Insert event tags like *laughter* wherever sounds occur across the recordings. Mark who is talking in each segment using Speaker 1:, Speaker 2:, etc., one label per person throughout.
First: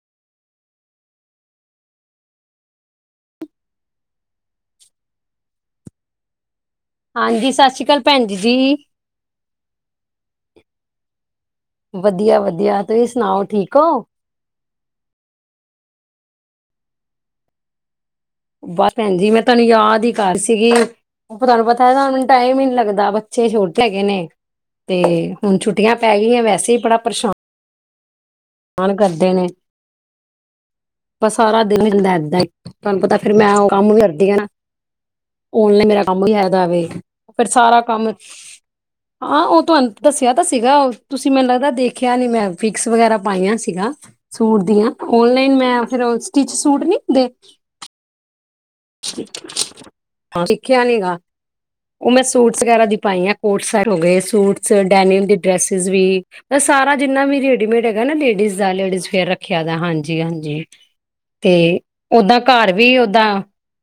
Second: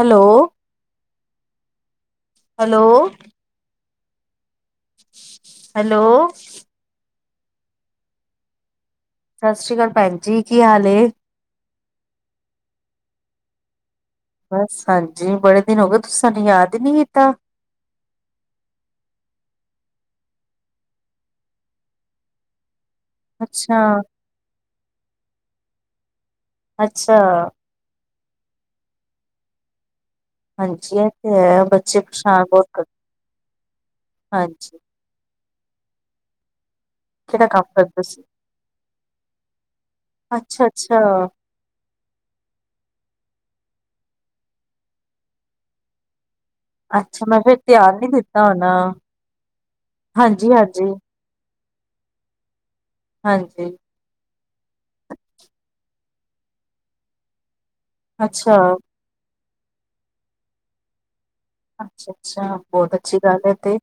Speaker 1: Hello hello hello
Speaker 2: ਹਾਂਜੀ, ਸਤਿ ਸ਼੍ਰੀ ਅਕਾਲ ਭੈਣ ਜੀ।
Speaker 1: ਸਤਿ ਸ੍ਰੀ ਅਕਾਲ, ਭੈਣ ਜੀ, ਕੀ ਹਾਲ।
Speaker 2: ਵਧੀਆ-ਵਧੀਆ, ਤੁਸੀਂ ਸੁਣਾਓ ਠੀਕ ਹੋ?
Speaker 1: ਬਸ, ਹਾਂਜੀ, ਬੜੇ ਦਿਨ ਹੋ ਗਏ ਤੁਸੀਂ ਸਾਨੂੰ ਯਾਦ ਨੀ ਕੀਤਾ।
Speaker 2: ਬਸ ਭੈਣ ਜੀ, ਮੈਂ ਤੁਹਾਨੂੰ ਯਾਦ ਹੀ ਕਰ ਸੀਗੀ, ਉਹ ਤੁਹਾਨੂੰ ਪਤਾ ਹੈੈ ਨਾ ਟਾਈਮ ਹੀ ਨੀ ਲੱਗਦਾ। ਬੱਚੇ
Speaker 1: ਅੱਛਾ।
Speaker 2: ਛੋਟੇ ਹੈਗੇ ਨੇ, ਤੇ ਹੁਣ ਛੁੱਟੀਆਂ ਪੈ ਗਈਆਂ। ਵੈਸੇ ਹੀ ਬੜਾ
Speaker 1: ਅੱਛਾ
Speaker 2: ਪਰੇਸ਼ਾਨ ਮਣ ਕਰਦੇ ਨੇ
Speaker 1: ਹਾਂਜੀ ਇਹ ਤੇ
Speaker 2: ਬਸ ਸਾਰਾ
Speaker 1: ਹੈ
Speaker 2: ਦਿਲ
Speaker 1: ਬੱਚੇ
Speaker 2: ਹੁੰਦਾ ਏਦਾਂ
Speaker 1: ਪਰੇਸ਼ਾਨ
Speaker 2: ਹੀ,
Speaker 1: ਬਹੁਤ ਕਰਦੇ
Speaker 2: ਤੁਹਾਨੂੰ ਪਤਾ ਫਿਰ ਮੈਂ ਉਹ ਕੰਮ ਕਰਦੀ ਹੈ ਨਾ।
Speaker 1: ਹਾਂਜੀ।
Speaker 2: ਉਨਲਾਇਨ ਮੇਰਾ ਕੰਮ ਵੀ ਹੈਦਾਵੇ।
Speaker 1: ਕਿਹੜਾ
Speaker 2: ਫਿਰ ਸਾਰਾ
Speaker 1: ਕਰਦੇ
Speaker 2: ਕੰਮ
Speaker 1: ਸੀ?
Speaker 2: ਹਾਂ, ਉਹ ਤੁਹਾਨੂੰ ਦੱਸਿਆ ਤਾਂ
Speaker 1: ਅੱਛਾ,
Speaker 2: ਸੀਗਾ, ਉਹ
Speaker 1: ਅੱਛਾ,
Speaker 2: ਤੁਸੀਂ ਮੈਨੂੰ ਲੱਗਦਾ ਦੇਖਿਆ ਨੀ, ਮੈਂ ਫਿਕਸ ਵਗੈਰਾ ਪਾਈਆਂ। ਸੀਗਾ ਸੂਟ ਦੀਆਂ ਉਨਲਾਈਨ ਮੈਂ ਰੋ
Speaker 1: ਅੱਛਾ ਮੈਂ ਫੇਿਰ ਧਿਆਨ ਨੀ ਦਿੱਤਾ ਧ ਨਾ ਹਾਂਜੀ
Speaker 2: ਦੇਖਿਆ
Speaker 1: ਹਾਂਜੀ
Speaker 2: ਨੀ ਗਾ ਉਹ ਮੈਂ ਸੂਟ ਵਗੈਰਾ ਦੀ ਪਾਈ ਆ ਕੋਟ
Speaker 1: ਹਾਂਜੀ
Speaker 2: ਸ ਹੋ ਗਏ ਸੂਟਸ ਡੈਨੀਅਲ ਦੇ ਡਰੈਸਿਸ ਵੀ ਇਹ ਸਾਰਾ ਜਿੰਨਾ ਮੇਰੀ ਮੇਡ ਹੈਗਾ ਨਾ
Speaker 1: ਅੱਛਾ,
Speaker 2: ਲੇਡੀਜ਼ ਦਾ ਲਡੀਜ਼ ਵੇਅਰੱਖ ਖਿਆ ਦਾ ਹਾਂਜੀ ਹਾਂਜੀ ਤੇ
Speaker 1: ਅੱਛਾ,
Speaker 2: ਓਦਾਾਂ
Speaker 1: ਅੱਛਾ
Speaker 2: ਘਰ
Speaker 1: ਬਹੁਤ
Speaker 2: ਵੀ
Speaker 1: ਅੱਛੀ
Speaker 2: ਓਦਾਂ
Speaker 1: ਗੱਲ ਹੈ ਤੇ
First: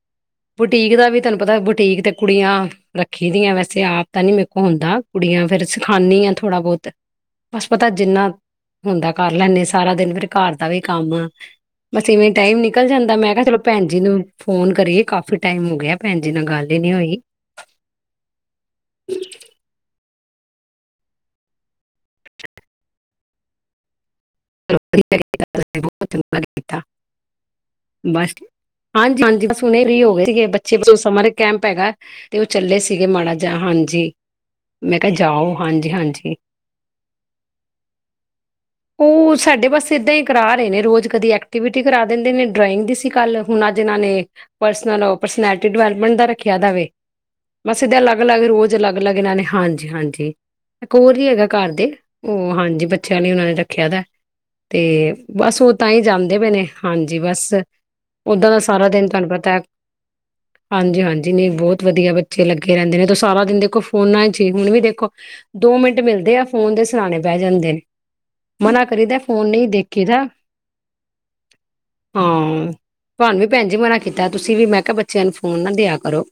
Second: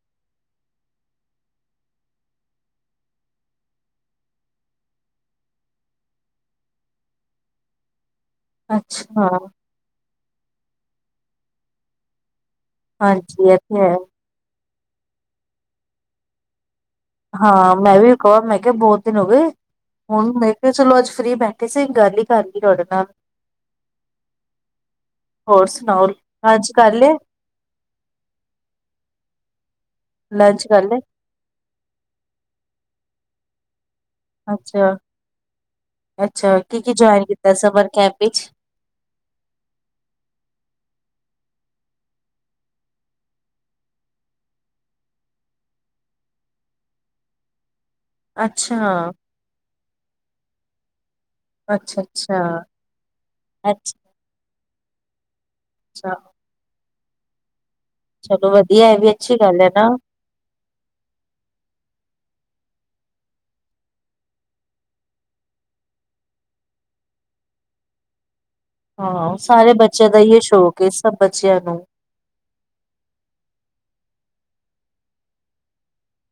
Speaker 2: ਬੁਟੀਕ ਦਾ ਵੀ ਤਹਨੂੰ ਪਤਾ ਬੁਟੀਕ ਤੇ ਕੁੜੀਆਂ ਰੱਖੀ ਦੀਆਂ ਵੈਸੇ ਆਪ ਤਾਂ ਨੀ ਮੇਰੇ ਕੋਲ ਹੁੰਦਾ ਕੁੜੀਆਂ ਫੇਿਰ ਸਿਖਾਉਂਦੀ ਹਾਂ ਥੋੜ੍ਹਾ ਬਹੁਤ ਬਸ ਪਤਾ ਜਿੰਨਾ ਹੁੰਦਾ
Speaker 1: ਅੱਛਾ।
Speaker 2: ਕਰ ਲੈਂਦੇ ਸਾਰਾ ਦਿਨ ਫੇਿਰ ਘਰ ਦਾ ਵੀ ਕੰਮ ਬਸ ਇਵੇਂ ਟਾਈਮ ਨਿਕਲ ਜਾਂਦਾ ਮੈਂ ਕਿਹਾ
Speaker 1: ਹਾਂਜੀ
Speaker 2: ਚਲੋ
Speaker 1: ਇਹ ਤੇ
Speaker 2: ਭੈਣ
Speaker 1: ਹੈ
Speaker 2: ਜੀ ਨੂੰ ਫੋਨ ਕਰੀਏ ਕਾਫੀ ਟਾਈਮ ਹੋ ਗਿਆ ਭੈਣ ਜੀ ਨਾਲ ਗੱਲ ਹੀ ਨੀ ਹੋਈ
Speaker 1: ਹਾਂ ਮੈਂ ਵੀ ਕਵਾ ਮੈਂ ਕਿਹਾ ਬਹੁਤ ਦਿਨ ਹੋ ਗਏ ਹੁਣ ਮੈਂ ਕਿਹਾ ਚਲੋ ਅੱਜ ਫਰੀ ਬੈਠੇ ਸੀ ਗੱਲ ਹੀ ਕਰ ਲਈ ਤੁਹਾਡੇ ਨਾਲ ਹੋਰ ਸੁਣਾਓ
Speaker 2: ਚੰਗਾ
Speaker 1: ਲੰਚ
Speaker 2: ਕੀਤਾ
Speaker 1: ਕਰ ਲਿਆ
Speaker 2: ਬਸ ਹਾਂਜੀ ਹਾਂਜੀ ਬ ਸੁਣੇ ਵੀ ਹੋ ਗਏ ਸੀਗੇ
Speaker 1: ਲੰਚ
Speaker 2: ਬੱਚੇ
Speaker 1: ਕਰ ਲਿਆ
Speaker 2: ਸਮਰ ਕੈਂਪ ਹੈਗਾ ਤੇ ਉਹ ਚੱਲੇ ਸੀ ਸੀਗੇ ਮਾੜਾ ਜਿ ਹਾਂਜੀ
Speaker 1: ਅੱਛਾ
Speaker 2: ਮੈਂ ਕਿਹਾ ਜਾਓ ਹਾਂਜੀ ਹਾਂਜੀ
Speaker 1: ਅੱਛਾ ਕੀ ਕੀ ਜਇਨ ਕੀਤਾ ਸਰ ਕੈਪ ਵਿੱਚ
Speaker 2: ਕੁਛ ਸਾਡੇ ਪਾਸ ਇਏਦਾਂ ਹੀ ਕਰਾ ਰਹੇ ਨੇ ਰੋਜ਼ ਕਦੇ ਐਕਟੀਵਿਟੀ ਕਰਾ ਦਿੰਦੇ ਨੇ ਡਰਾਇੰਗ ਦੀ ਸੀ ਕੱਲ ਹੁਣ ਅੱਜ ਇਹਨਾਂ ਨੇ ਪਰਸਨਲ ਪਰਸਨੈਲਿਟੀ ਡਿਵੈਲਪਮੈਂਟ ਦਾ ਰੱਖਿਆ ਜਾਵੇ ਬਸ ਇਹ ਅੱ ਅਲੱਗ ਰੋਜ਼
Speaker 1: ਅੱਛਾ
Speaker 2: ਅਲੱਗ ਅੱਗਨਾਂ ਨੇ ਹਨਾਂ ਹਾਂਜੀ ਹੈਗਾ ਘਰ ਦੇ
Speaker 1: ਅੱਛਾ ਅੱਛਾ
Speaker 2: ਉਹ ਹਾਂਜੀ ਬੱਚਿਆਂ ਉਹਨਾਂ
Speaker 1: ਅੱਛਾ
Speaker 2: ਦੇ ਦਾ ਤੇ
Speaker 1: ਅੱਛਾ
Speaker 2: ਅਤੇ ਬਸ ਉਹ ਤਾਂ ਹੀ ਜਾਂਦੇ ਪਏ ਨੇ ਹਾਂਜੀ ਬਸ ਓਦਾਂ
Speaker 1: ਚਲੋ
Speaker 2: ਦਾ
Speaker 1: ਵਧੀਆ ਇਹ ਵੀ ਅੱਛੀ ਗੱਲ ਹੈ ਨਾ
Speaker 2: ਹਾਂਜੀ ਹਾਂਜੀ ਨਹੀਂ ਬਹੁਤ ਵਧੀਆ ਬੱਚੇ ਲੱਗੇ ਰਹਿੰਦੇ ਨੇ ਤਾਂ ਸਾਰਾ ਦਿਨ ਦੇਖੋ ਫੋਨਾਂ ਚ ਹੀ ਹੁਣ ਵੀ ਦੇਖੋ ਦੋ ਮਿੰਟ ਮਿਲਦੇ ਆ ਫੋਨ ਦੇ ਸਲਾਣੇ ਪਹਿ ਜਾਂਦੇ ਨੇ ਮਨਾ ਕਰੀਦਾ
Speaker 1: ਹਾਂ
Speaker 2: ਫੋਨ ਨਹੀਂ
Speaker 1: ਸਾਰੇ
Speaker 2: ਦੇਖੀ
Speaker 1: ਬੱਚਿਆਂ
Speaker 2: ਦਾ
Speaker 1: ਹੀ ਸ਼ੌਕ ਹੈ ਸਭ ਬੱਚਿਆਂ ਨੂੰ
Speaker 2: ਹਾਂ ਭਣੂੰ ਵੀ ਭੈਣ ਜੀ ਮਨਾ ਕੀਤਾ ਤੁਸੀਂ ਵੀ ਮੈਂ ਕਿਹਾ ਬੱਚਿਆਂ ਨੂੰ ਫੋਨ ਨਾ ਦਿਆ ਕਰੋ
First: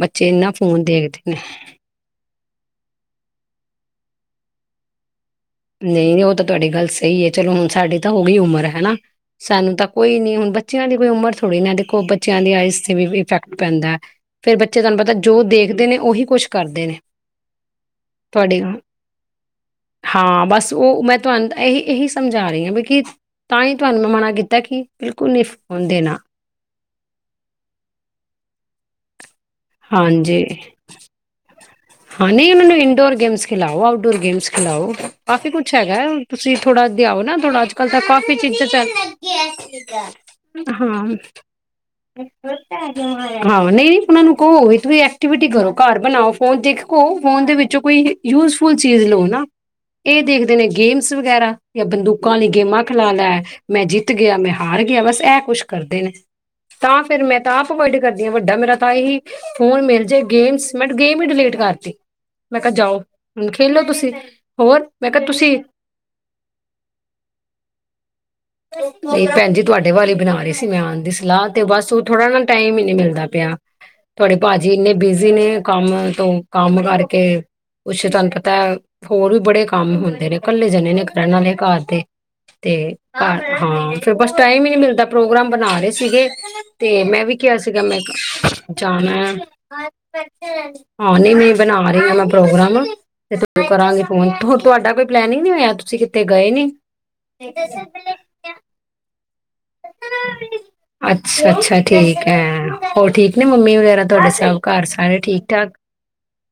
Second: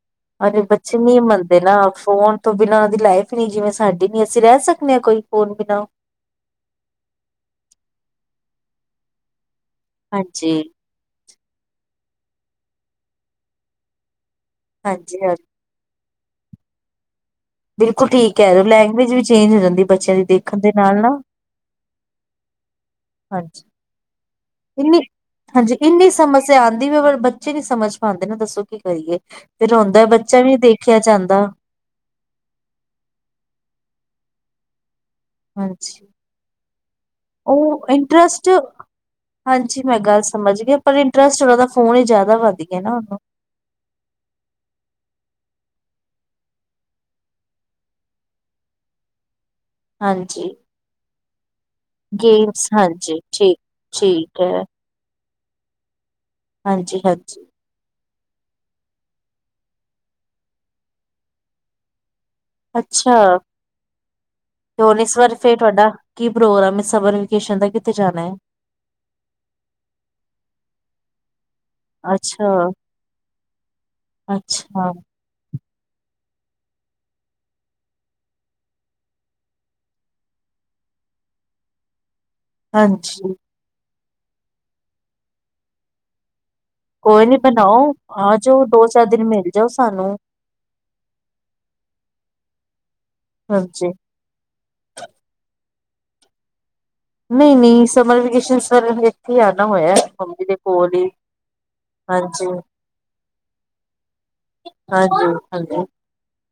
Speaker 2: ਬੱਚੇ ਇੰਨਾ
Speaker 1: ਹੇ
Speaker 2: ਫੋਨ
Speaker 1: ਬੱਚੇ ਨਹੀ
Speaker 2: ਦੇਖਦੇ ਨੇ।
Speaker 1: ਮੰਨਦੇ ਨਾ ਫੋਨ ਤੋਂ ਬਿਨਾਂ ਉਹ ਦੀ ਲਾਈਫ ਨੀ ਜਿਵੇਂ ਸਾਡੇ ਨੀ ਅਸੀਂ ਰਹਿ ਸਕਦੇ ਹਾਂ ਕੋਈ ਫੋਨ ਬਿਨਾਂ
Speaker 2: ਨਹੀਂ ਨਹੀਂ ਉਹ ਤਾਂ ਤੁਹਾਡੀ ਗੱਲ ਸਹੀ ਹੈ ਚਲੋ ਹੁਣ ਸਾਡੇ ਤਾਂ ਹੋ ਉਮਰ ਹੈਾ ਸਾਨੂੰ ਤਾਂ ਕੋਈ ਨੀ ਹੁਣ
Speaker 1: ਹਾਂਜੀ
Speaker 2: ਬੱਚਿਆਂ ਦੀ ਕੋਈ ਉਮਰ ਥੋੜ੍ਹੀ ਨਾ ਦੇਖੋ ਬੱਚਿਆਂ ਦੀ ਆਈਜ਼ ਤੇ ਵੀ ਇਫੈਕਟ ਪੈਂਦਾ ਹੈ ਫੇਿਰ ਬੱਚੇ ਤੁਹਾਨੂੰ ਪਤਾ
Speaker 1: ਹਾਂਜੀ
Speaker 2: ਜੋ
Speaker 1: ਹਾਂਜੀ
Speaker 2: ਦੇਖਦੇ ਨੇ ਉਹੀ ਕੁਛ ਕਰਦੇ ਨੇ
Speaker 1: ਬਿਲਕੁਲ ਠੀਕ ਹੈ ਯੋ
Speaker 2: ਤੁਹਾਡੀ
Speaker 1: ਲੈਂਗੁਏਜ ਵੀ ਚੇਂਜ ਹੋ ਜਾਂਦੀ ਬੱਚੇ
Speaker 2: ਹਾਂ ਬਸ ਉਹ ਮੈਂ ਤੁਹਾਨੂੰ ਇਹੀ ਇਹੀ ਸਮਝਾ ਰਹੀ ਹਾਂ ਵੀਕਿ
Speaker 1: ਹਾਂਜੀ
Speaker 2: ਤਾਂ ਹੀ ਤੁਹਾਨੂੰ ਮੈਂ ਮਨਾ ਕੀਤਾ ਕਿ
Speaker 1: ਇੰਨੀ
Speaker 2: ਬਿਲਕੁਲ ਨਹੀਂ
Speaker 1: ਹਾਂਜੀ
Speaker 2: ਫੋਨ
Speaker 1: ਇੰਨੀ
Speaker 2: ਦੇਣਾ
Speaker 1: ਸਮੱਸਿਆ ਆਂਦੀ ਵੀ ਬੱਚੇ ਨੀ ਸਮਝ ਪਾਉਂਦੇ ਨਾ ਦੱਸੋ ਕੀ ਕਰੀਏ ਫਿਰ ਆੋਂਦਾ ਬੱਚਾ
Speaker 2: ਹਾਂਜੀ,
Speaker 1: ਵੀ ਦੇਖਿਆ ਜਾਂਦਾ
Speaker 2: ਹਾਂ ਨਹੀਂ ਉਹਨਾਂ ਨੂੰ ਇੰਡੋਰ ਗੇਮਸ ਖਿਲਾਓ ਆਊਟਡੋਰ ਗੇਮਸ ਖਿਲਾਓ ਕਾਫੀ ਕੁਛ ਹੈਗਾ
Speaker 1: ਹਾਂਜੀ।
Speaker 2: ਤੁਸੀਂ ਥੋੜਾ ਦਿਓ ਨਾ ਥੋੜਾ ਅੱਜ
Speaker 1: ਉਹ
Speaker 2: ਕਲ ਤਾਂ ਕਾਫੀ
Speaker 1: ਇੰਟਰਸਟ
Speaker 2: ਚ
Speaker 1: ਹਾਂਜੀ ਮੈਂ ਗੱਲ ਸਮਝ ਗਈ ਪਰ
Speaker 2: ਹਾਂ
Speaker 1: ਇੰਟਰਸਟ ਉਹਦਾ ਫੋਨ ਹੀ ਜ਼ਿਆਦਾ ਵੱਧ ਗਿਆ ਨਾ ਉਹਨੂੰ
Speaker 2: ਹਾਂ ਨਹੀਂ ਉਹ ਨੂੰ ਘ ਐਕਟੀਵਿਟੀ ਕਰੋ ਘਰ ਬਣਾਓ ਫੋਨ ਦੇਖੋ ਫੋਨ ਦੇ ਵਿੱਚੋਂ ਕੋਈ ਯੂਜਫੁਲ ਚੀਜ਼ ਲਓ ਨਾ ਇਹ
Speaker 1: ਹਾਂਜੀ।
Speaker 2: ਦੇਖਦੇ ਨੇ ਗੇਮਸ ਵਗੈਰਾ ਜਾਂ ਬੰਦੂਕਾਂ ਲਈ
Speaker 1: ਗੇਮਸ
Speaker 2: ਗੇਮਾਂ ਖਿਲਾ
Speaker 1: ਹਾਂਜੀ
Speaker 2: ਲੈ
Speaker 1: ਠੀਕ
Speaker 2: ਮੈਂ ਜਿੱਤ ਗਿਆ
Speaker 1: ਠੀਕ
Speaker 2: ਮੈਂ
Speaker 1: ਹੈ
Speaker 2: ਹਾਰ ਗਿਆ ਬਸ ਇਹ ਕੁਛ ਕਰਦੇ ਨੇ ਤਾਂ ਫੇਿਰ ਮੈਂ
Speaker 1: ਹਾਂਜੀ-ਹਾਂਜੀ
Speaker 2: ਤਾਂ ਆਪ ਵੱਡ ਕਰਦੀਾਂ ਵੱਡਾ ਮੇਰਾ ਤਾਂ ਇਹੀ ਫੋਨ ਮਿਲ ਜੇ ਗੇਮਸ ਮੈਂਟ ਗੇਮ ਹੀ ਡਿਲੀਟ ਕਰਤੀ ਮੈਂ ਕਿਹਾ ਜਾਓ
Speaker 1: ਅੱਛਾ
Speaker 2: ਹੁਣ ਖੇਲੋ ਤੁਸੀਂ
Speaker 1: ਤੇ
Speaker 2: ਹੋਰ
Speaker 1: ਹੁਣ
Speaker 2: ਮੈਂ
Speaker 1: ਇਸ
Speaker 2: ਕਿਹਾ
Speaker 1: ਵਾਰ ਫੇਰ
Speaker 2: ਤੁਸੀਂ
Speaker 1: ਤੁਹਾਡਾ ਕੀ ਪ੍ਰੋਗਰਾਮ ਹੈ ਸਮਰ ਵੇਕੇਸ਼ਨ ਦਾ ਕਿੱਥੇ ਜਾਣਾ ਹੈ?
Speaker 2: ਨਹੀਂ ਭੈਣ ਜੀ ਤੁਹਾਡੇ ਵਾਲੀ ਬਣਾ ਰਹੀ ਸੀ ਮੈਂ ਆਉਣ ਦੀ ਸਲਾਹ ਤੇ ਬਸ ਉਹ ਥੋੜਾ ਨਾ ਟਾਈਮ ਹੀ ਨਹੀਂ ਮਿਲਦਾ ਪਿਆ ਬੜੇ ਭਾਜੀ
Speaker 1: ਅੱਛਾ-ਅੱਛਾ
Speaker 2: ਇੰਨੇ ਬਿਜ਼ੀ ਨੇ ਕੰਮ ਤੋਂ ਕੰਮ ਕਰਕੇ ਕੁਛ ਤੁਹਾਨੂੰ ਪਤਾ ਹੋਰ ਵੀ ਬੜੇ ਕੰਮ ਹੁੰਦੇ ਨੇ ਕੱਲੇ ਜਣੇ ਨੇ ਕਰਨ ਵਾਲੇ ਘਰ ਦੇ ਤੇ ਘ
Speaker 1: ਹਾਂਜੀ
Speaker 2: ਹਾਂ ਫਰ ਬਸ ਟਾਈਮ ਹੀ ਨਹੀ ਮਿਲਦਾ ਪ੍ਰੋਗਰਾਮ ਬਣਾ ਰਹੇ ਸੀਗੇ ਤੇ ਮੈਂ
Speaker 1: ਕੋਈ
Speaker 2: ਵੀ
Speaker 1: ਨੀ
Speaker 2: ਕਿਹਾ
Speaker 1: ਬਣਾਓ
Speaker 2: ਸੀਗਾ ਮੈਂ
Speaker 1: ਆ ਜਾਓ ਦੋ ਚਾਰ
Speaker 2: ਜਾਣਾ
Speaker 1: ਦਿਨ ਮਿਲ ਜਾਓ ਸਾਨੂੰ
Speaker 2: ਹਾਂ ਨਹੀਂ ਮ ਬਣਾ ਰਹੀ ਮੈਂ ਪ੍ਰੋਗਰਾਮ ਤੇ
Speaker 1: ਹਾਂਜੀ।
Speaker 2: ਕਰਾਂ ਫੋਨ ਤੁਹਾਡ ਕੋਈ ਪਲੈਨਿੰਗ ਨਹੀਂ ਹੋਆ ਤੁਸੀਂ ਕਿਤੇ ਗਏ ਨੀ
Speaker 1: ਨਹੀਂ ਨਹੀਂ ਸਮਰ ਵਕੇਸ਼ਨ ਸਰ ਹੀ ਆਣਾ ਹੋਇਆ ਮੰਮੀ ਦੇ ਕੋਲ ਹੀ
Speaker 2: ਅੱਛਾ ਅੱਛਾ ਠੀਕ ਹੈ ਹੋਰ ਠੀਕ ਨੇ ਮੰਮੀ ਵਗੈਰਾ ਤੁਹਾਡੇ ਸਭ ਘਰ ਸਾਰੇ ਠੀਕ ਠਾਕ
Speaker 1: ਹਾਂਜੀ-ਹਾਂਜੀ-ਹਾਂਜੀ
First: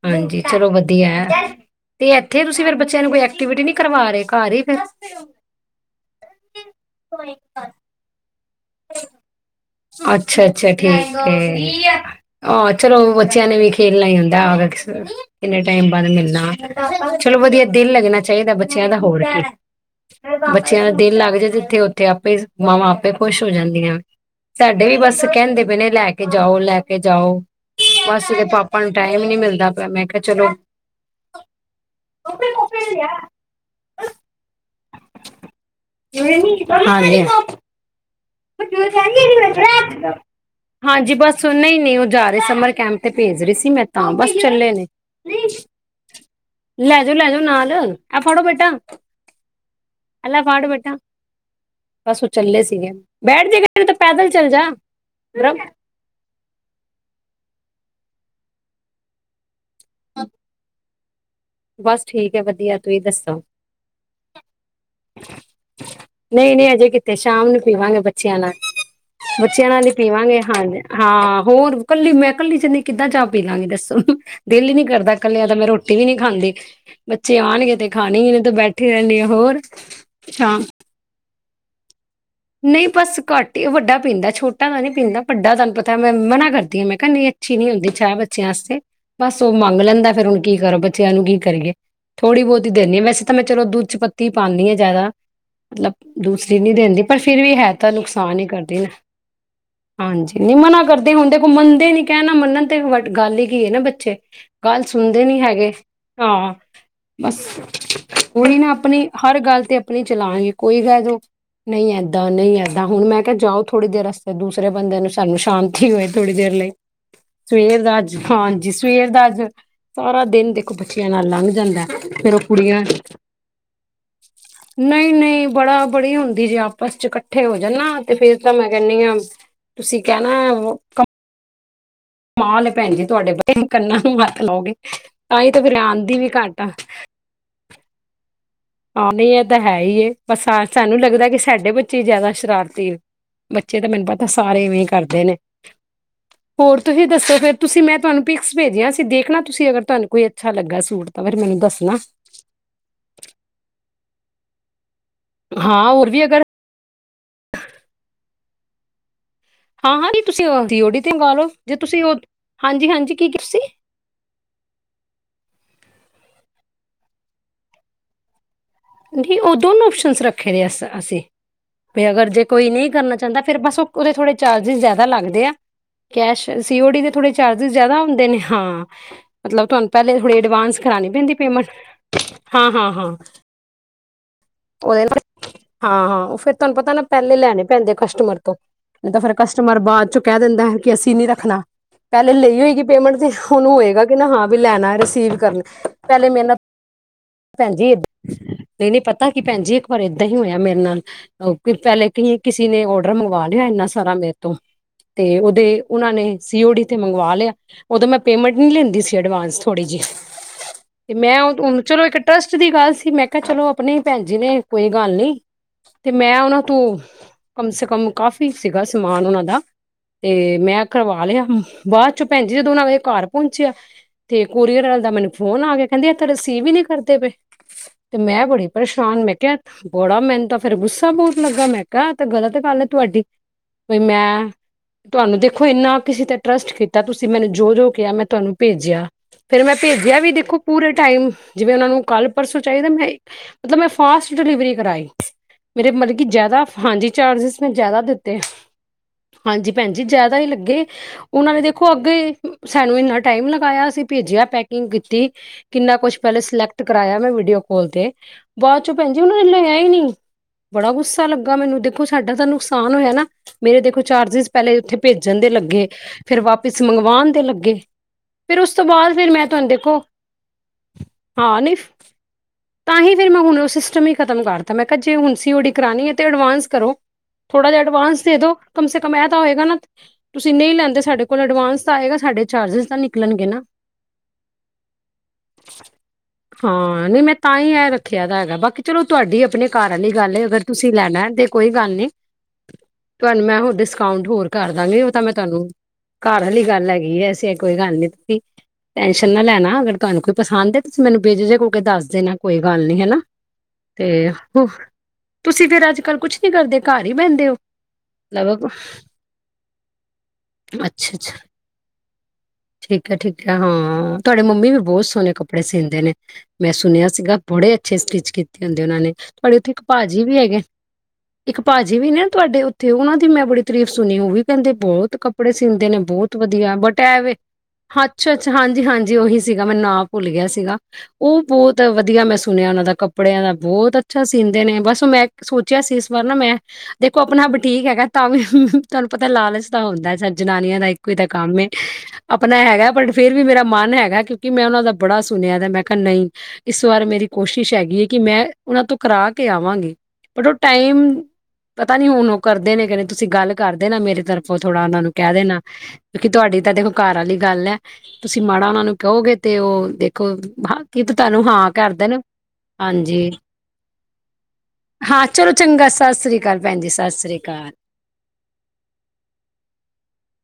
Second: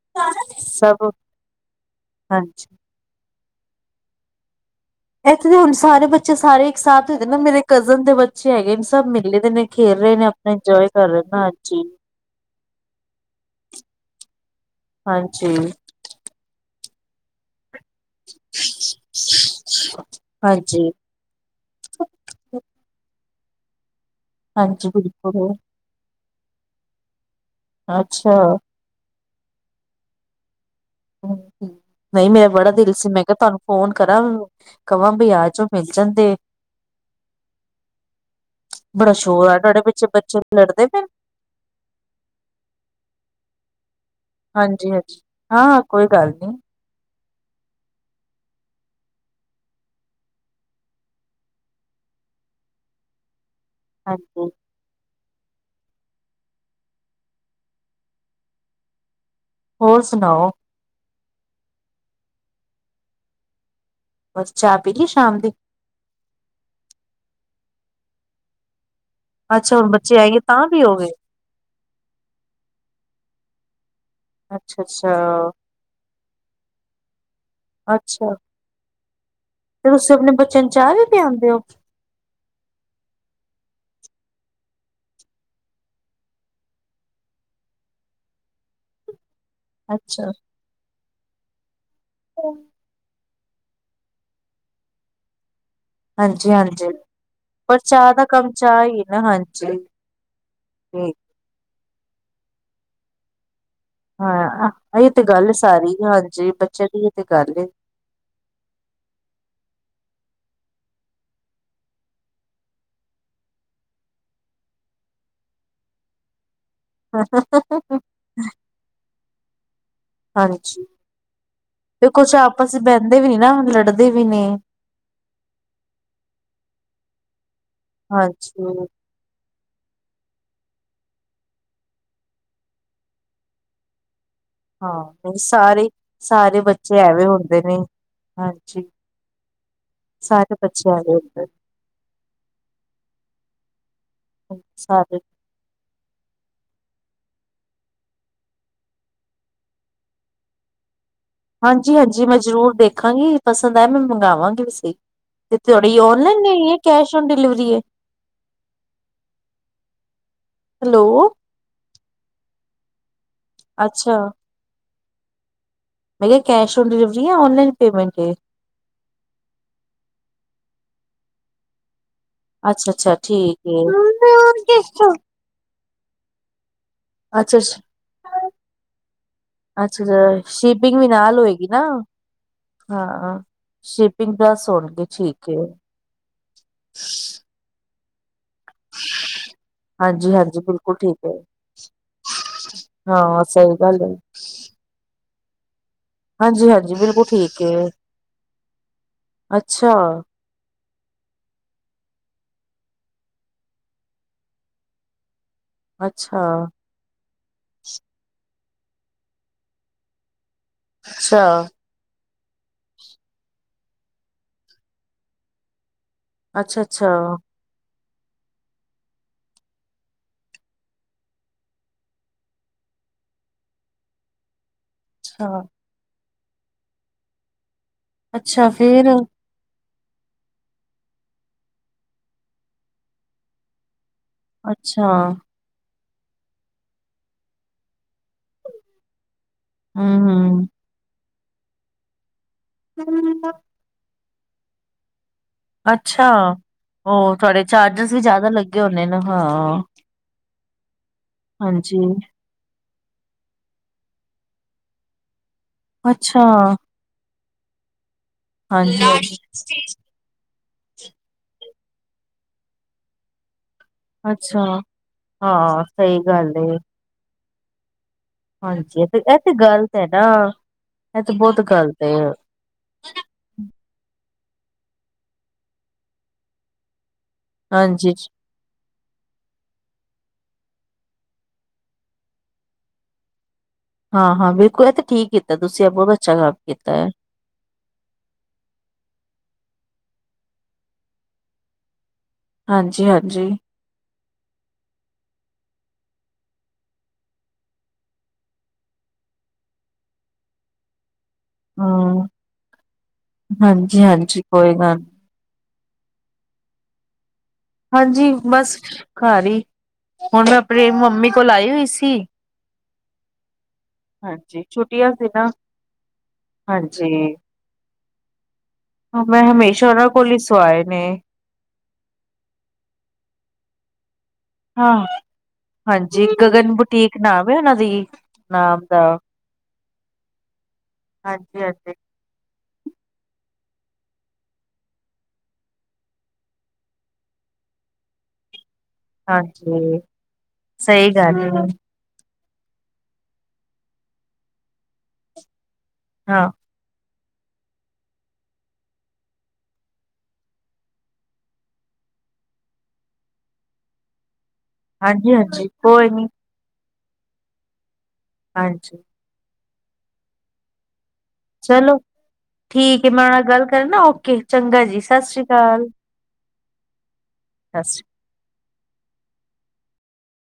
Speaker 2: ਹਾਂਜੀ ਚਲੋ
Speaker 1: ਸਭ
Speaker 2: ਵਧੀਆ ਹੈ ਤੇ ਇੱਥੇ ਤੁਸੀਂ
Speaker 1: ਹਾਂਜੀ
Speaker 2: ਫੇਿਰ ਬੱਚਿਆਂ ਨੂੰ ਕੋਈ ਐਕਟੀਵਿਟੀ ਨਹੀਂ ਕਰਵਾ ਰਹੇ ਘਰ ਹੀ ਫਿਰ
Speaker 1: ਏਥੇ ਤੇ ਹੁਨ ਸਾਰੇ ਬੱਚੇ ਸਾਰੇ ਇੱਕ ਸਾਥ ਹੋ ਜਾਂਦੇ ਨੇ ਮੇਰੇ ਕਜ਼ਨ ਦੇ ਬ ਚੇ ਹੈਗੇ ਨੇ ਸਭ ਮਿਲੇ ਦੇ ਨੇ
Speaker 2: ਅੱਛਾ
Speaker 1: ਆਪਣਾ
Speaker 2: ਅੱਛਾ ਠੀਕ
Speaker 1: ਇੰਜੋਏ ਕਰ ਰਹੇ ਨਾ ਹਾਂਜੀ
Speaker 2: ਏ ਹਹ ਚਲੋ ਬੱਚਿਆਂ ਨੇ ਵੀ ਖੇ ਖੇਲਨਾ ਈ ਹੁੰਦਾ ਆਗ ਕਿੰਨੇ ਟਾਈਮ ਬਾਅਦ ਮਿਲਨਾ ਚਲੋ ਵਧੀਆ ਦਿਲ ਲੱਗਨਾ ਚਾਹੀਦੇ ਬੱਚਿਆਂ ਦਾ ਹੋਰ ਕੇ, ਬੱਚਿਆਂ ਦਾ
Speaker 1: ਹਾਂਜੀ-ਹਾਂਜੀ-ਹਾਂਜੀ
Speaker 2: ਦਿਲ ਲੱਗ ਜੇ ਜਿੱਥੇ ਉੱਥੇ ਆਪੇ ਮਾਵਾਂ, ਆਪੇ ਖੁਸ਼ ਹੋ ਜਾਂਦੀਆਂ ਸਾਡੇ ਵੀ ਬਸ
Speaker 1: ਬਿਲਕੁਲ
Speaker 2: ਕੇੰਦੇ ਪਏ ਨੇ ਲੈ ਕੇ ਕੇ ਜਾਓ ਲੈ ਕੇ ਜਾਓ ਬਸ ਏਦੇ
Speaker 1: ਅੱਛਾ
Speaker 2: ਪਾਪਾ ਨੂੰ ਟਾਈ ਟਾਈਮ ਈ ਨੀ ਮਿਲਦਾ ਪਿਆ ਮੈਂ ਕਿਹਾ ਚਲੋ
Speaker 1: ਨਹੀਂ ਮੇਰਾ ਬੜਾ ਦਿਲ ਸੀ, ਮੈਂ ਕਿਹਾ ਤੁਹਾਨੂੰ ਫੋਨ ਕਰਾਂ ਕਵਾਂ ਵੀ ਆ ਜਾਓ ਮਿਲ ਜਾਂਦੇ
Speaker 2: ਹਾਂਜੀ ਹਾਂਜੀ
Speaker 1: ਬੜਾ ਸ਼ੋਰ ਆ ਤੁਹਾਡੇ ਪਿੱਛੇ ਬੱਚੇ ਲੜਦੇ ਪਏ ਨੇ
Speaker 2: ਹਾਂਜੀ, ਬਸ ਓਨਾ ਈ ਨੀ ਉਹ ਜਾ ਰਹੇ ਸਮਰ ਕੈਂਪ ਤੇ ਭੇਜ ਰਹੀ ਸੀ ਮੈਂ ਤਾਂ ਬਸ ਚੱਲੇ
Speaker 1: ਹਾਂਜੀ ਹਾਂਜੀ ਹਾਂ ਕੋਈ ਗੱਲ ਨੀ
Speaker 2: ਲੈਜੋ ਲੈਜ ਓ ਨਾਲ ਆ ਫੜੋ ਬੇਟਾ, ਐ ਲੈ ਫੜ ਬੇਟਾ ਬਸ ਉਹ ਚੱਲੇ ਸੀਗੇ ਬੈਠ ਜੇ ਫੇਰ ਤੇ ਪੈਦਲ
Speaker 1: ਹਾਂਜੀ
Speaker 2: ਚੱਲ ਜਾ *unintelligible*
Speaker 1: ਹੋਰ ਸੁਨਾਓ
Speaker 2: ਬਸ ਠੀਕ ਏ ਵਧੀਆ, ਤੁਹੀ ਦੱਸੋ
Speaker 1: ਬਸ ਚਾ ਪੀਲੀ ਸ਼ਾਮ ਦੀ
Speaker 2: ਨਹੀਂ ਨਹੀਂ ਅਜੇ ਕਿੱਥੇ ਸ਼ਾਮ ਨੂੰ ਪੀਵਾਂਗੇ ਬੱਚਿਆਂ ਨਾਲ ਬੱਚਿਆਂ
Speaker 1: ਅੱਛਾ
Speaker 2: ਨਾਲ
Speaker 1: ਹੁਣ
Speaker 2: ਈ
Speaker 1: ਬੱਚੇ
Speaker 2: ਪੀਵਾਂਗੇ।
Speaker 1: ਆਏਂਗੇ ਤਾਂ
Speaker 2: ਹਾਂਜੀ
Speaker 1: ਪੀਓਗੇ
Speaker 2: ਹਾਂ ਹੋਰ ਕੱਲੀ ਮੈਂ ਕੱਲੀ ਜਨੀ ਕਿੱਦਾਂ ਚਾ ਪੀ ਲਾਂ ਗੀ, ਦੱਸੋ ਦਿਲ ਈ ਨੀ
Speaker 1: ਅੱਛਾ ਅੱਛਾ
Speaker 2: ਕਰਦਾ ਕੱਲਿਆ ਦਾ, ਮੈਂ ਰੋਟੀ ਵੀ ਨੀ ਖਾਂਦੇ ਬੱ ਬੱਚੇ ਆਨਗੇ ਤੇ ਖਾਨੀ ਏ
Speaker 1: ਅੱਛਾ
Speaker 2: ਨੀ ਤੇ ਬੈਠੇ ਰਹਿੰਨੇ ਆ, ਹੋਰ
Speaker 1: ਤੇ ਤੁਸੀਂ ਆਪਣੇ ਬੱਚਿਆਂ
Speaker 2: ਸ਼ਾਮ
Speaker 1: ਨੂੰ ਚਾਹ ਵੀ ਪਿਆਂਦੇ ਹੋ
Speaker 2: ਨਹੀਂ ਬਸ ਘੱਟ ਈ ਵੱਡਾ ਪੀਂਦੇ, ਛੋਟਾ ਤਾਂ ਨਹੀਂ ਪੀਂਦਾ ਵੱਡਾ ਤਾਨੂੰ ਪਤਾ ਮੈਂ ਮਨਾ ਕਰਦੀ, ਮੈਂ ਕੇ ਨਹੀਂ ਅੱਛੀ ਨਹੀਂ ਹੁੰਦੀ ਚਾਹ ਬੱਚਿਆਂ ਆਸਤੇ ਬਸ ਉਹ ਮੰਗ ਲੈਂਦਾ ਫੇਰ
Speaker 1: ਅੱਛਾ
Speaker 2: ਹੁਨ ਕੀ ਕਰਾ ਬ ਬੱਚਿਆਂ ਨੂੰ ਕੀ ਕਰੀਏ ਥੋੜ੍ਹੀ ਬੋਤੀ ਦੇਨੀ ਆ ਵੈਸੇ ਤਾਂ ਮੈਂ ਚਲੋ ਦੁੱਧ ਚ ਪੱਤੀ ਪਾਣੀ ਹਾਂ ਜ਼ਿਆਦਾ। ਮਤਲਬ
Speaker 1: ਹਾਂਜੀ
Speaker 2: ਦੂਸਰੀ ਨੀ
Speaker 1: ਹਾਂਜੀ
Speaker 2: ਦੇਿੰਦੀ। ਫਿਰ ਵੀ ਹੈ
Speaker 1: ਪਰ
Speaker 2: ਤਾਂ
Speaker 1: ਚਾਹ ਦਾ
Speaker 2: ਨੁਕਸਾਨ ਹੀ
Speaker 1: ਕੰਮ
Speaker 2: ਕਰਦੇ
Speaker 1: ਚਾਹ
Speaker 2: ਨੇ
Speaker 1: ਹੀ ਨਾ ਹਾਂਜੀ
Speaker 2: ਹਾਂਜੀ ਨੀ ਮਨਾ
Speaker 1: ਤੇ
Speaker 2: ਕਰਦੇ ਹੁੰਣ ਦੇਖੋ ਮਨਾ ਮੰਨਦੇ ਨੀ ਕਹਿਣਾ ਮੰਨਣ ਤੇ ਵੱਡ ਗੱਲ ਹੀ- ਹੈ ਨਾ ਬੱਚੇ
Speaker 1: ਹਾਂ
Speaker 2: ਗੱਲ
Speaker 1: ਇਹ
Speaker 2: ਸੁਣਦੇ
Speaker 1: ਤੇ
Speaker 2: ਨੀ
Speaker 1: ਗੱਲ
Speaker 2: ਹੈਗੇ,
Speaker 1: ਸਾਰੀ ਹਾਂਜੀ
Speaker 2: ਹਾਂ
Speaker 1: ਬੱਚਿਆਂ ਦੀ ਇਹ ਤੇ
Speaker 2: ਬਸ
Speaker 1: ਗੱਲ ਏ
Speaker 2: ਉਹੀ ਨਾ ਆਪਣੀ ਹਰ ਗੱਲ ਤੇ ਆਪਣੀ ਚਲਾਾਂਗੇ ਕੋਈ ਕਹਿ ਦੋ ਨਹੀਂ ਇੱਦਾਂ ਨਹੀਂ ਇੱਦਾਂ ਹੁਣ ਮੈਂ ਕਿਹਾ ਜਾਓ ਥੋੜ੍ਹੀ ਦੇਰ ਰਸਤੇ ਦੂਸਰੇ ਬੰਦੇ ਨੂੰ ਸਾਨੂੰ ਸ਼ਾਂਤੀ ਹੋਏ ਥੋੜ੍ਹੀ ਦੇਰ ਲਈ ਸਵੇਰ ਦਾ ਅੱਜ ਹਾਂਜੀ ਸਵੇਰ ਦਾ ਅੱਜ ਸਾਰਾ ਦਿਨ ਦੇਖੋ
Speaker 1: ਹਾਂਜੀ
Speaker 2: ਬੱਚਿਆਂ ਨਾਲ ਲੰਘ ਜਾਂਦਾ।
Speaker 1: ਤੇ
Speaker 2: ਫਿਰ
Speaker 1: ਕੁਛ
Speaker 2: ਉਹ
Speaker 1: ਆਪਸ ਚ
Speaker 2: ਕੁੜੀਆਂ
Speaker 1: ਬਹਿੰਦੇ ਵੀ ਨੀ ਨਾ ਲੜਦੇ ਵੀ ਨੇ
Speaker 2: ਨਹੀਂ- ਨਹੀਂ ਬੜਾ ਬੜੇ ਹੁੰਦੀ ਜੇ ਆਪਸ ਚ ਇਕੱਠੇ ਹੋਏ ਜਾਂਣਾ ਤੇ ਫੇਰ ਤਾਂ
Speaker 1: ਹਾਂਜੀ
Speaker 2: ਮੈਂ ਕਹਿੰਣੀ ਹਾਂ ਤੁਸੀਂ ਕਹਿਣਾ ਮਾਂ ਨੇ ਪੈਣਗੇ ਤੁਹਾਡੇ ਬਈ ਕੰਨਾਂ ਨੂੰ ਹੱਥ ਲਾਓਗੇ
Speaker 1: ਹਾਂ
Speaker 2: ਤਾਂ ਹੀ ਤਾਂ ਫਿਰ
Speaker 1: ਸਾਰੇ-
Speaker 2: ਆਂਦੀ ਵੀ
Speaker 1: ਸਾਰੇ
Speaker 2: ਘੱਟ ਆ
Speaker 1: ਬੱਚੇ ਐਵੇਂ ਹੁੰਦੇ ਨੇ ਹਾਂਜੀ!
Speaker 2: ਹਾਂ ਨਹੀਂ ਇਹ ਤਾਂ ਹੈ ਹੀ ਬ
Speaker 1: ਸਾਰੇ ਬੱਚੇ
Speaker 2: ਸਾਨੂੰ
Speaker 1: ਐਵੇਂ
Speaker 2: ਲੱਗਦਾ ਕਿ
Speaker 1: ਹੁੰਦੇ
Speaker 2: ਸਾਡੇ ਬੱਚੇ ਜ਼ਿਆਦਾ ਸ਼ਰਾਰਤੀ ਬੱਚੇ ਤਾਂ ਮੈਨੂੰ ਪਤਾ ਸਾਰੇ ਇਵੇਂ ਕਰਦੇ ਨੇ ਹੋਰ- ਤੁਸੀਂ ਦੱਸੋ ਫਿਰ ਤੁਸੀ ਮੈਂ ਤੁਹਾਨੂੰ ਪਿਕਸ ਭੇਜਿਆ ਅਸੀਂ ਦੇਖਣਾ ਤੁਸੀਂ ਅਗਰ ਤੁਹਾਨੂੰ ਕੋਈ ਅੱਛਾ ਲੱਗਾ ਸੂਟ ਤਾਂ ਫਿਰ ਮੈਨੂੰ ਦੱਸਣਾ
Speaker 1: ਹਾਂਜੀ-ਹਾਂਜੀ ਮੈਂ ਜ਼ਰੂਰ ਦੇਖਾਂਗੀ ਬਸ ਮੈਂ ਮੈ ਮੰਗਵਾਵਾਂਗੀ ਵੀ ਸਈ ਇਹ
Speaker 2: ਹਾਂ
Speaker 1: ਤਿਓੜੀ
Speaker 2: ਹੋਰ ਵੀ ਅਗਰ
Speaker 1: ਔਨਲਾਈਨ ਲਣੀ ਏ ੱਕੈਸ਼- ਨ ਡਿਲੀਵਰੀ ਏ
Speaker 2: ਹਾਂ ਹਾਂਜੀੀ ਤੁਸੀਂਓਡੀ ਤੇ
Speaker 1: ਹੈਲੋ
Speaker 2: ਉਗਾ ਲਓ ਜੇ ਤੁਸੀਂ ਉਹ- ਹਾਂਜੀ- ਹਾਂਜੀ! ਕੀ ਤੁਸੀਂ
Speaker 1: ਅੱਛਾ। ਮੈਂ ਕਿਹਾ ਕੈਸ਼ ਔਨ ਡਿਲੀਵਰੀ ਜਾਂ ਔਨਲਾਈਨ ਪੇਮੈਂਟ ਏ
Speaker 2: ਨਹੀਂ ਉਹ ਦੋਨ ਓਪਸ਼ਨਸ ਰੱਖੇ ਦੇ ਅ ਅਸੀਂ ਅਗਰ ਜੇ ਕੋਈ ਨਹੀਂ
Speaker 1: ਅੱਛਾ-ਅੱਛਾ
Speaker 2: ਕਰਨਾ ਚਾਹੁੰਦਾ ਫਰ
Speaker 1: ਠੀਕ
Speaker 2: ਬਸ
Speaker 1: ਏ।
Speaker 2: ਉਹਦੇ ਥੋੜੇ ਚਾਰਜਿਸ ਜਿਆਦਾ
Speaker 1: ਅੱਛਾ-ਅੱਛਾ।
Speaker 2: ਲੱਗਦੇ ਆ ਕੈਸ਼ ਸੀਓ ਡੀ ਦੇ ਥੋੜੇ ਚਾਰਜਿਸ
Speaker 1: ਅੱਛਾ
Speaker 2: ਜ਼ਿਆਦਾ ਹੁੰਦੇ ਨੇ ਹਾਂ ਮਤਲਬ
Speaker 1: ਅੱਛਾ
Speaker 2: ਤੁਹਾਨੂੰ ਪਹਿਲੇ ਥੜ੍ਹੀ
Speaker 1: ਅੱਛਾ,
Speaker 2: ਅਡਵਾਂਸ
Speaker 1: ਸ਼ਿਪਿੰਗ ਵੀ
Speaker 2: ਕਰਣੀ ਪੈਂਦੀ
Speaker 1: ਨਾਲ ਹੋਏਗੀ
Speaker 2: ਪੇਮੈਂਟ
Speaker 1: ਨਾ
Speaker 2: ਹਾਂ-ਹਾਂ- ਹਾਂ!
Speaker 1: ਸ਼ਿਪਿੰਗ ਪਲੱਸ
Speaker 2: ਉਹਦੇ
Speaker 1: ਹੋਣਗੇ ਠੀਕ
Speaker 2: ਨਾਲ
Speaker 1: ਏ
Speaker 2: ਹਾਂ-ਹਾਂ ਉਹ ਫੇਿਰ ਤੁਹਾਨੂੰ ਪਤਾ ਨਾ ਪਹਿਲੇ ਲੈਣੇ ਪੈਂਦੇ ਕਸ਼ਟ ਮਰ ਨਹੀਂ ਤਾਂ ਫੇਿਰ ਕਸਟਮਰ ਬਾਅਦ ਚ ਕਹਿ
Speaker 1: ਹਾਂਜੀ-ਹਾਂਜੀ
Speaker 2: ਦਿੰਦਾ ਹੈ ਕਿ
Speaker 1: ਬਿਲਕੁਲ
Speaker 2: ਅਸੀਂ ਨੀ
Speaker 1: ਠੀਕ ਏ।
Speaker 2: ਰੱਖਣਾ ਪਹਿਲੇ ਲਈ ਹੋਏਗੀ ਪੇਮੈਂਟ ਤੇ
Speaker 1: ਹਾਂ
Speaker 2: ਉਹਨੂੰ
Speaker 1: ਸਹੀ ਗੱਲ
Speaker 2: ਹੋਏਗਾ ਕਿ ਨਾ ਹਾਂ ਵੀ ਲੈਣਾ ਰਿਸੀਵ *unintelligible*
Speaker 1: ਹਾਂਜੀ- ਹਾਂਜੀ, ਬਿਲਕੁਲ ਠੀਕ ਏ।
Speaker 2: ਇਹਨੇ ਪਤਾ ਕਿ ਭੈਣ ਜੀ, ਇੱਕ
Speaker 1: ਅੱਛਾ।
Speaker 2: ਵਾਰ ਏਦਾਂ ਹੀ ਹੋਇਆ। ਮੈਂ ਰੇ ਨਾਲ ਪਹਿਲੇ ਕ ਕਿਸੇ ਨੇ ਔਡਰ ਮੰਗਵਾ ਲਿਆ ਇਨਾ ਸਾਰਾ, ਮੇਰੇ ਤੋਂ। ਤੇ ਦੇ ਉਹਨਾਂ ਨੇ
Speaker 1: ਅੱਛਾ-ਅੱਛਾ,
Speaker 2: ਸੀਓ ਡੀ ਤੇ ਮੰਗਵਾ ਲਿਆ, ਉਦੋਂ ਮੈਂ ਪੇਮੈਂਟ ਨਹੀਂ ਲੈਂਦੀ ਸੀ ਐਡਵਾਂਸ, ਥੋੜ੍ਹੀ ਜਿਹੀ ਤੇ ਮੈਂ
Speaker 1: ਅੱਛਾ-ਅੱਛਾ,
Speaker 2: ਚਲੋ, ਇੱਕ ਟਰੱਸਟ ਦੀ ਗੱਲ ਸੀ। ਮੈਂ ਕਿਹਾ, ਚਲੋ। ਆਪਣੀ ਭੈਣ ਜੀ ਨੇ, ਕੋਈ ਗੱਲ ਨੀ ਤੇ ਮੈਂ ਉਹਨਾਂ ਤੋਂ,
Speaker 1: ਅੱਛਾ। ਅੱਛਾ ਅੱਛਾ
Speaker 2: ਕਮ ਸੇ ਕਮ ਕਾਫ਼ੀ ਸੀਗਾ ਸਮਾਨ ਉਹਨਾਂ ਦਾ, ਤੇ ਮੈਂ ਕਰਵਾ ਲਿਆ ਬਾਅਦ ਚੋਂ, ਭੈਣ ਜੀ ਜਦੋਂ ਉਹਨਾਂ ਦੇ ਘਰ ਪਹੁੰਚਿਆ ਤੇ, ਕੋਰੀਅਰ ਮੈਨੂੰ ਫੋਨ ਆ ਕੇ, ਕਹਿੰ ਆ ਤੇ ਰਸੀਵ ਵੀ ਨੀੰ ਕਰਦੇ ਪਏ। ਤੇ ਮੈਂ ਬੜੀ
Speaker 1: ਅੱਛਾ ਫੇਰ
Speaker 2: ਪਰੇਸ਼ਾਨ, ਮੈਂ ਕਿਹਾ ਬੜਾ ਮੈਹੂੰ ਤਾਂ ਫੇਰ ਗੁੱਸਾ ਬਹੁਤ ਲੱਗਾ, ਮੈਂ ਕਿਹਾ ਤੇ ਗਲਤ ਗਲ ਹੈ ਤੁਹਾਡੀ। ਮੈਂ
Speaker 1: ਅੱਛਾ
Speaker 2: ਤੁਹਾਨੂੰ ਦੇਖੋ ਇੰਨਾ ਕਿਸੇ ਤੇ ਟਰੱਸਸਟ ਕੀਤਾ ਤੁਸੀਂ, ਮੈਨੂੰ ਜੋ ਜੋ ਕਿਹਾ ਮੈਂ ਤੁਹਾਨੂੰ ਭੇਜਿਆ। ਫਿਰ ਮੈਂ
Speaker 1: ਹੂੰ
Speaker 2: ਭੇਜਿਆ ਵੀ ਦੇਖੋ, ਪੂਰੇ ਟਾਈਮ ਜਿਵੇਂ ਉਹਨਾਂ ਨੂੰ, ਕੱਲ੍ਹ -ਪਰਸੋਂ ਚਾਹੀਦਾ ਮੈਂ
Speaker 1: ਹੂੰ
Speaker 2: ਮਤਲਬ ਮੈਂ ਫਾਸ *inaudible* ਡਿਲੀਵਰੀ ਕਰਾਈ। ਮੇਰੇ ਮਤਲਬ ਕਿ
Speaker 1: ਅੱਛਾ,
Speaker 2: ਜ਼ਿਆਦਾ ਹਾਂਜੀ
Speaker 1: ਹੋਰ
Speaker 2: ਚਾਰਜਿਸ
Speaker 1: ਤੁਹਾਡੇ
Speaker 2: ਮੈਂ
Speaker 1: ਚਾਰਜਿਸ ਵੀ
Speaker 2: ਦਿੱਤੇ
Speaker 1: ਜ਼ਿਆਦਾ ਲੱਗੇ ਹੁੰਦੇਨ ਹਾਂ।
Speaker 2: ਅੱ ਗਗੇ *inaudible* ਉਹਨਾਂ ਨੇ ਦੇਖੋ
Speaker 1: ਹਾਂਜੀ
Speaker 2: ਅੱਗੇ ਸਾਨੂੰ ਇੰਨਾ ਟਾਈਮ ਲਗਾਇਆ, ਅਸੀਂ ਭੇਜਿਆ ਪੈਕਿੰਗ ਕੀਤੀ। ਕਿੰਨਾ ਕੁਛ
Speaker 1: ਅੱਛਾ
Speaker 2: ਪਹਿਲੇ ਸਿਲੈਕਟ ਕਰਾਆ, ਮੈਂ ਵੀਡੀਓ। ਬੋਲਦੇ ਬਾਅਦ ਚੋਂ
Speaker 1: ਹਾਂਜੀ
Speaker 2: ਭੈਣ ਜੀ
Speaker 1: ਹਾਂਜੀ।
Speaker 2: ਉਹਨਾਂ ਨੇ ਲਿਆਇ ਹੀ ਨੀ। ਬੜਾ ਗੁੱਸਾ ਲੱਗਾ ਮੈਨੂੰ, ਦੇਖੋ ਸਾਡਾ ਤਾਂ ਨੁਕਸਾਨ ਹੋਇਆ ਨਾ। ਮੇਰੇ ਦੇਖੋ ਚਾਰਜਿਸ
Speaker 1: ਅੱਛਾ
Speaker 2: ਪਹਿਲੇ ਉੱਥੇ ਭੇਜਣ ਦੇ
Speaker 1: ਹਾਂ
Speaker 2: ਲੱਗੇ,
Speaker 1: ਸਹੀ
Speaker 2: ਫੇਰ
Speaker 1: ਗੱਲ ਏ
Speaker 2: ਵਾਪਿਸ ਮੰਗਵਾਉਣ ਦੇ ਲੱਗੇ। ਅੱਗੇ
Speaker 1: ਹਾਂਜੀ ਤੇ ਇਹ ਤੇ ਗ਼ਲਤ ਹੈ ਨਾ, ਇਹ ਤੇ
Speaker 2: ਹਾਂ
Speaker 1: ਬਹੁਤ
Speaker 2: ਨਹੀਂ
Speaker 1: ਗ਼ਲਤ ਏ।
Speaker 2: ਤਾਂ ਹੀ ਫਿਰ ਮੈਂ ਹੁਣ, ਉਹ ਸਿਸਟਮ ਖ਼ਤਮ ਕਰਤਾ, ਮੈਂ ਕਿਹਾ ਜੇ ਹੁਣ ਸੀਓਡੀ ਕਰਾਣੀ ਹੈ ਤੇ, ਅਡਵਾਂਸ ਕਰੋ। ਥੋੜਾ ਜਿਹਾ
Speaker 1: ਹਾਂਜੀ
Speaker 2: ਐਡਵਾਂਸ ਦੇ ਦੋ ਕਮ ਸੇ ਕਮ ਇਹ ਤਾਂ ਹੋਏਗਾ ਨਾ ਤੁਸੀਂ ਨਹੀਂ ਲੈਂਦੇ ਸਾਡੇ ਕੋਲ ਅਡਵਾਂਸ ਤਾਂ ਆਏਗਾ ਸਾਡੇ ਚਾਰਜਿਸ ਤਾਂ ਨਿਕਲਣਗੇ ਨਾ
Speaker 1: ਹਾਂ ਹਾਂ ਬਿਲਕੁਲ ਇਹ ਤਾਂ ਠੀਕ ਕੀਤਾ ਤੁਸੀਂ ਇਹ ਬਹੁਤ ਅੱਛਾ ਕੰਮ ਕੀਤਾ ਹੈ
Speaker 2: ਹਾਂ ਨਹੀਂ ਮੈਂ ਤਾਂ ਹੀ ਇਹ ਰੱਖਿਆ ਦਾ ਹੈਗਾ ਬਾਕੀ ਚਲੋ ਤੁਹਾਡੀ ਆਪਣੇ ਘਰ ਵਾਲੀ ਗੱਲ ਅਗਰ ਤੁਸੀਂ ਲੈਣਾ ਤੇ ਕੋਈ ਗੱਲ ਨਹੀਂੀ
Speaker 1: ਹਾਂਜੀ
Speaker 2: ਤੁਹਾਨੂੰ
Speaker 1: ਹਾਂਜੀ
Speaker 2: ਮੈਂ ਹ ਡਿਸਕਾਊਂਟ ਹੋਰ ਕਰ ਦਾਂਗੀ ਉਹ ਤਾਂ ਮੈਂ ਤੁਹਾਨੂੰ ਘਰ ਵਾਲੀ ਗੱਲ ਹੈਗੀ ਐਸੀ ਕੋਈ ਗੱਲ ਨੀ ਤੁਸੀਂ ਟੈਸ਼ਨ ਨਾ ਲੈਣਾ ਅਗਰ ਤੁਹਾਨੂੰ ਕੋਈ ਪਸੰਦ ਹੈ ਤੁਸੀਂ ਮੈਨੂੰ ਜੇ ਕੋਲ ਕੇ ਦੱਸ
Speaker 1: ਹੂੰ
Speaker 2: ਦੇਣਾ ਕੋਈ ਗੱਲ ਨੀ ਹਨਾ
Speaker 1: ਹਾਂਜੀ
Speaker 2: ਤੇ
Speaker 1: ਹਾਂਜੀ
Speaker 2: ਹੋ
Speaker 1: ਕੋਈ ਗੱਲ
Speaker 2: ਤੁਸੀਂ ਫਿਰ ਅਜ ਅੱਜ ਕੱਲ ਕੁਛ ਨੀ ਕਰਦੇ ਘਰ ਹੀ ਬਹਿੰਦੇ ਹੋ
Speaker 1: ਹਾਂਜੀ
Speaker 2: ਮਤਲਬ
Speaker 1: ਬਸ ਘਰ ਹੀ ਹੁਣ ਆਪਣੇ ਮੰਮੀ
Speaker 2: ਅੱਛਾ-ਅੱਛਾ
Speaker 1: ਕੋਲ ਆਈ ਹੋਈ ਸੀ
Speaker 2: ਠੀਕ ਹੈ ਠੀਕ ਹੈ ਹਾਂ ਤੁਹਾਡੇ
Speaker 1: ਹਾਂਜੀ
Speaker 2: ਮੰਮੀ ਵੀ ਬਹੁਤ
Speaker 1: ਛੁੱਟੀਆਂ ਸੀ
Speaker 2: ਸੋਹਣੇ
Speaker 1: ਨਾ
Speaker 2: ਕੱਪੜੇ ਸੀਂਦੇ ਨੇ ਮੈਂ
Speaker 1: ਹਾਂਜੀ
Speaker 2: ਸੁਣਿਆ ਸੀਗਾ ਬੜੇ ਸਟਿਚ ਕੀਤੇ ਹ ਉਹਨਾਂ ਨੇ
Speaker 1: ਮੈਂ
Speaker 2: ਤੁਹਾਡੇ ਉੱਥੇ ਇੱਕ
Speaker 1: ਹਮੇਸ਼ਾ ਉਹਨਾਂ
Speaker 2: ਭਾਜੀ
Speaker 1: ਕੋਲ ਹੀ
Speaker 2: ਵੀ ਹੈਗੇ
Speaker 1: ਸਵਾਏ ਨੇ
Speaker 2: ਇੱਕ ਭਾਜੀ ਵੀ ਨੇ ਤੁਹਾਡੇ ਉੱਥੇ ਉਹਨਾਂ ਦੀ ਮੈਂ ਬੜੀ ਤਾਰੀਫ ਸੁਣੀ ਹੋਗੀ ਕਹਿੰਦੇ
Speaker 1: ਹਾਂ
Speaker 2: ਬਹੁਤ ਕੱਪੜੇ ਸੀਂਦੇ ਨੇ
Speaker 1: ਹਾਂਜੀ
Speaker 2: ਬਹੁਤ
Speaker 1: ਗਗਨ
Speaker 2: ਵਧੀਆ
Speaker 1: ਬੁਟੀਕ
Speaker 2: ਬਟਿਆਵੇ
Speaker 1: ਨਾਮ ਹੈ ਉਹਨਾਂ ਦੀ
Speaker 2: ਅੱਛਾ ਅੱਛਾ
Speaker 1: ਨਾਮ
Speaker 2: ਹਾਂਜੀ
Speaker 1: ਦਾ
Speaker 2: ਹਾਂਜੀ ਉਹੀ ਸੀਗਾ ਮੈਂ ਨਾਂ ਭੁੱਲ ਗਿਆ ਸੀਗਾ ਉਹ
Speaker 1: ਹਾਂਜੀ
Speaker 2: ਬਹੁਤ
Speaker 1: ਹਾਂਜੀ
Speaker 2: ਵਧੀਆ ਮੈਂ ਸੁਣਿਆ ਉਹਨਾਂ ਦਾ ਕੱਪੜਿਆਂ ਦਾ ਬਹੁਤ ਅੱਛਾ ਸੀਂਦੇ ਨੇ ਬਸ ਮੈਂ ਸੋਚਿਆ ਸੀ ਇਸ ਵਾਰ ਨਾ ਮੈਂ ਦੇਖੋ ਆਪਣਾ ਹਬ ਠੀਕ ਹੈਗਾ ਤਾਂ ਵੀ ਤੁਹਾਨੂੰ ਪਤਾ ਲਾਲਚ ਦਾ
Speaker 1: ਹਾਂਜੀ
Speaker 2: ਹੁੰਦਾ ਸਰ ਜਨਾਨੀਆਂ ਦਾ
Speaker 1: ਸਹੀ
Speaker 2: ਇੱਕੋ ਹੀ ਤਾਂ
Speaker 1: ਗੱਲ
Speaker 2: ਕੰਮ
Speaker 1: ਹੈ
Speaker 2: ਆਪਣਾ ਹੈਗਾ ਬਟ ਫੇਿਰ ਵੀ ਮੇਰਾ ਮਨ ਹੈਗਾ ਕਿਉਂਕਿ ਮੈਂ ਉਹਨਾਂ ਦਾ ਬੜਾ ਸੁਣਿਆ ਦਾ ਮੈਂ ਹੀ
Speaker 1: ਹਾਂ
Speaker 2: ਇਸ ਵਾਰ ਮੇਰੀ ਕੋਸ਼ਿਸ਼ ਹੈਗੀ ਹੈ ਕਿ ਮੈਂ ਉਹਨਾਂ ਤੋਂ ਕਰਾ ਕੇ ਆਵਾਂਗੀ ਬਟ ਉਹ ਟਾਈਮ ਪਤਾ ਨੀ ਹੁਣ ਉਹ ਕਰਦੇ ਨੇ ਕਹਿੰਦੇ ਤੁਸੀਂ ਗੱਲ ਕਰਦੇ ਨਾ ਮੇਰੇ ਤਰਫ ਥੋੜਾ ਉਹਨਾ ਨੂੰ ਕਹਿ
Speaker 1: ਹਾਂਜੀ
Speaker 2: ਦੇਣਾ
Speaker 1: ਹਾਂਜੀ ਕੋਈ ਨੀ
Speaker 2: ਕਿਉਂਕਿ ਤੁਹਾਡੀ ਤਾਂ ਦੇਖੋ ਘਰ ਵਾਲੀ ਗੱਲ ਹੈ ਤੁਸੀਂ ਮਾੜਾ ਉਹਨਾ ਨੂੰ
Speaker 1: ਹਾਂਜੀ
Speaker 2: ਕਹੋਗੇ ਤੇ ਉਹ ਦੇਖੋ ਕੀ ਤੁਹਾਨੂੰ ਹਾਂ ਕਰ
Speaker 1: ਚਲੋ
Speaker 2: ਦੇਣ
Speaker 1: ਠੀਕ ਹੈ ਮੈਂ
Speaker 2: ਹਾਂਜੀ
Speaker 1: ਉਹ ਨਾਲ ਗੱਲ ਕਰਾਂ ਨਾ ਓਕੇ ਚੰਗਾ ਜੀ ਸਤਿ ਸ੍ਰੀ ਅਕਾਲ
Speaker 2: ਕਲ ਭੇਣ ਸਤ ਸ੍ਰੀ ਅਕਾਲ ਘਰ
Speaker 1: ਸਤਿ ਸ੍ਰੀ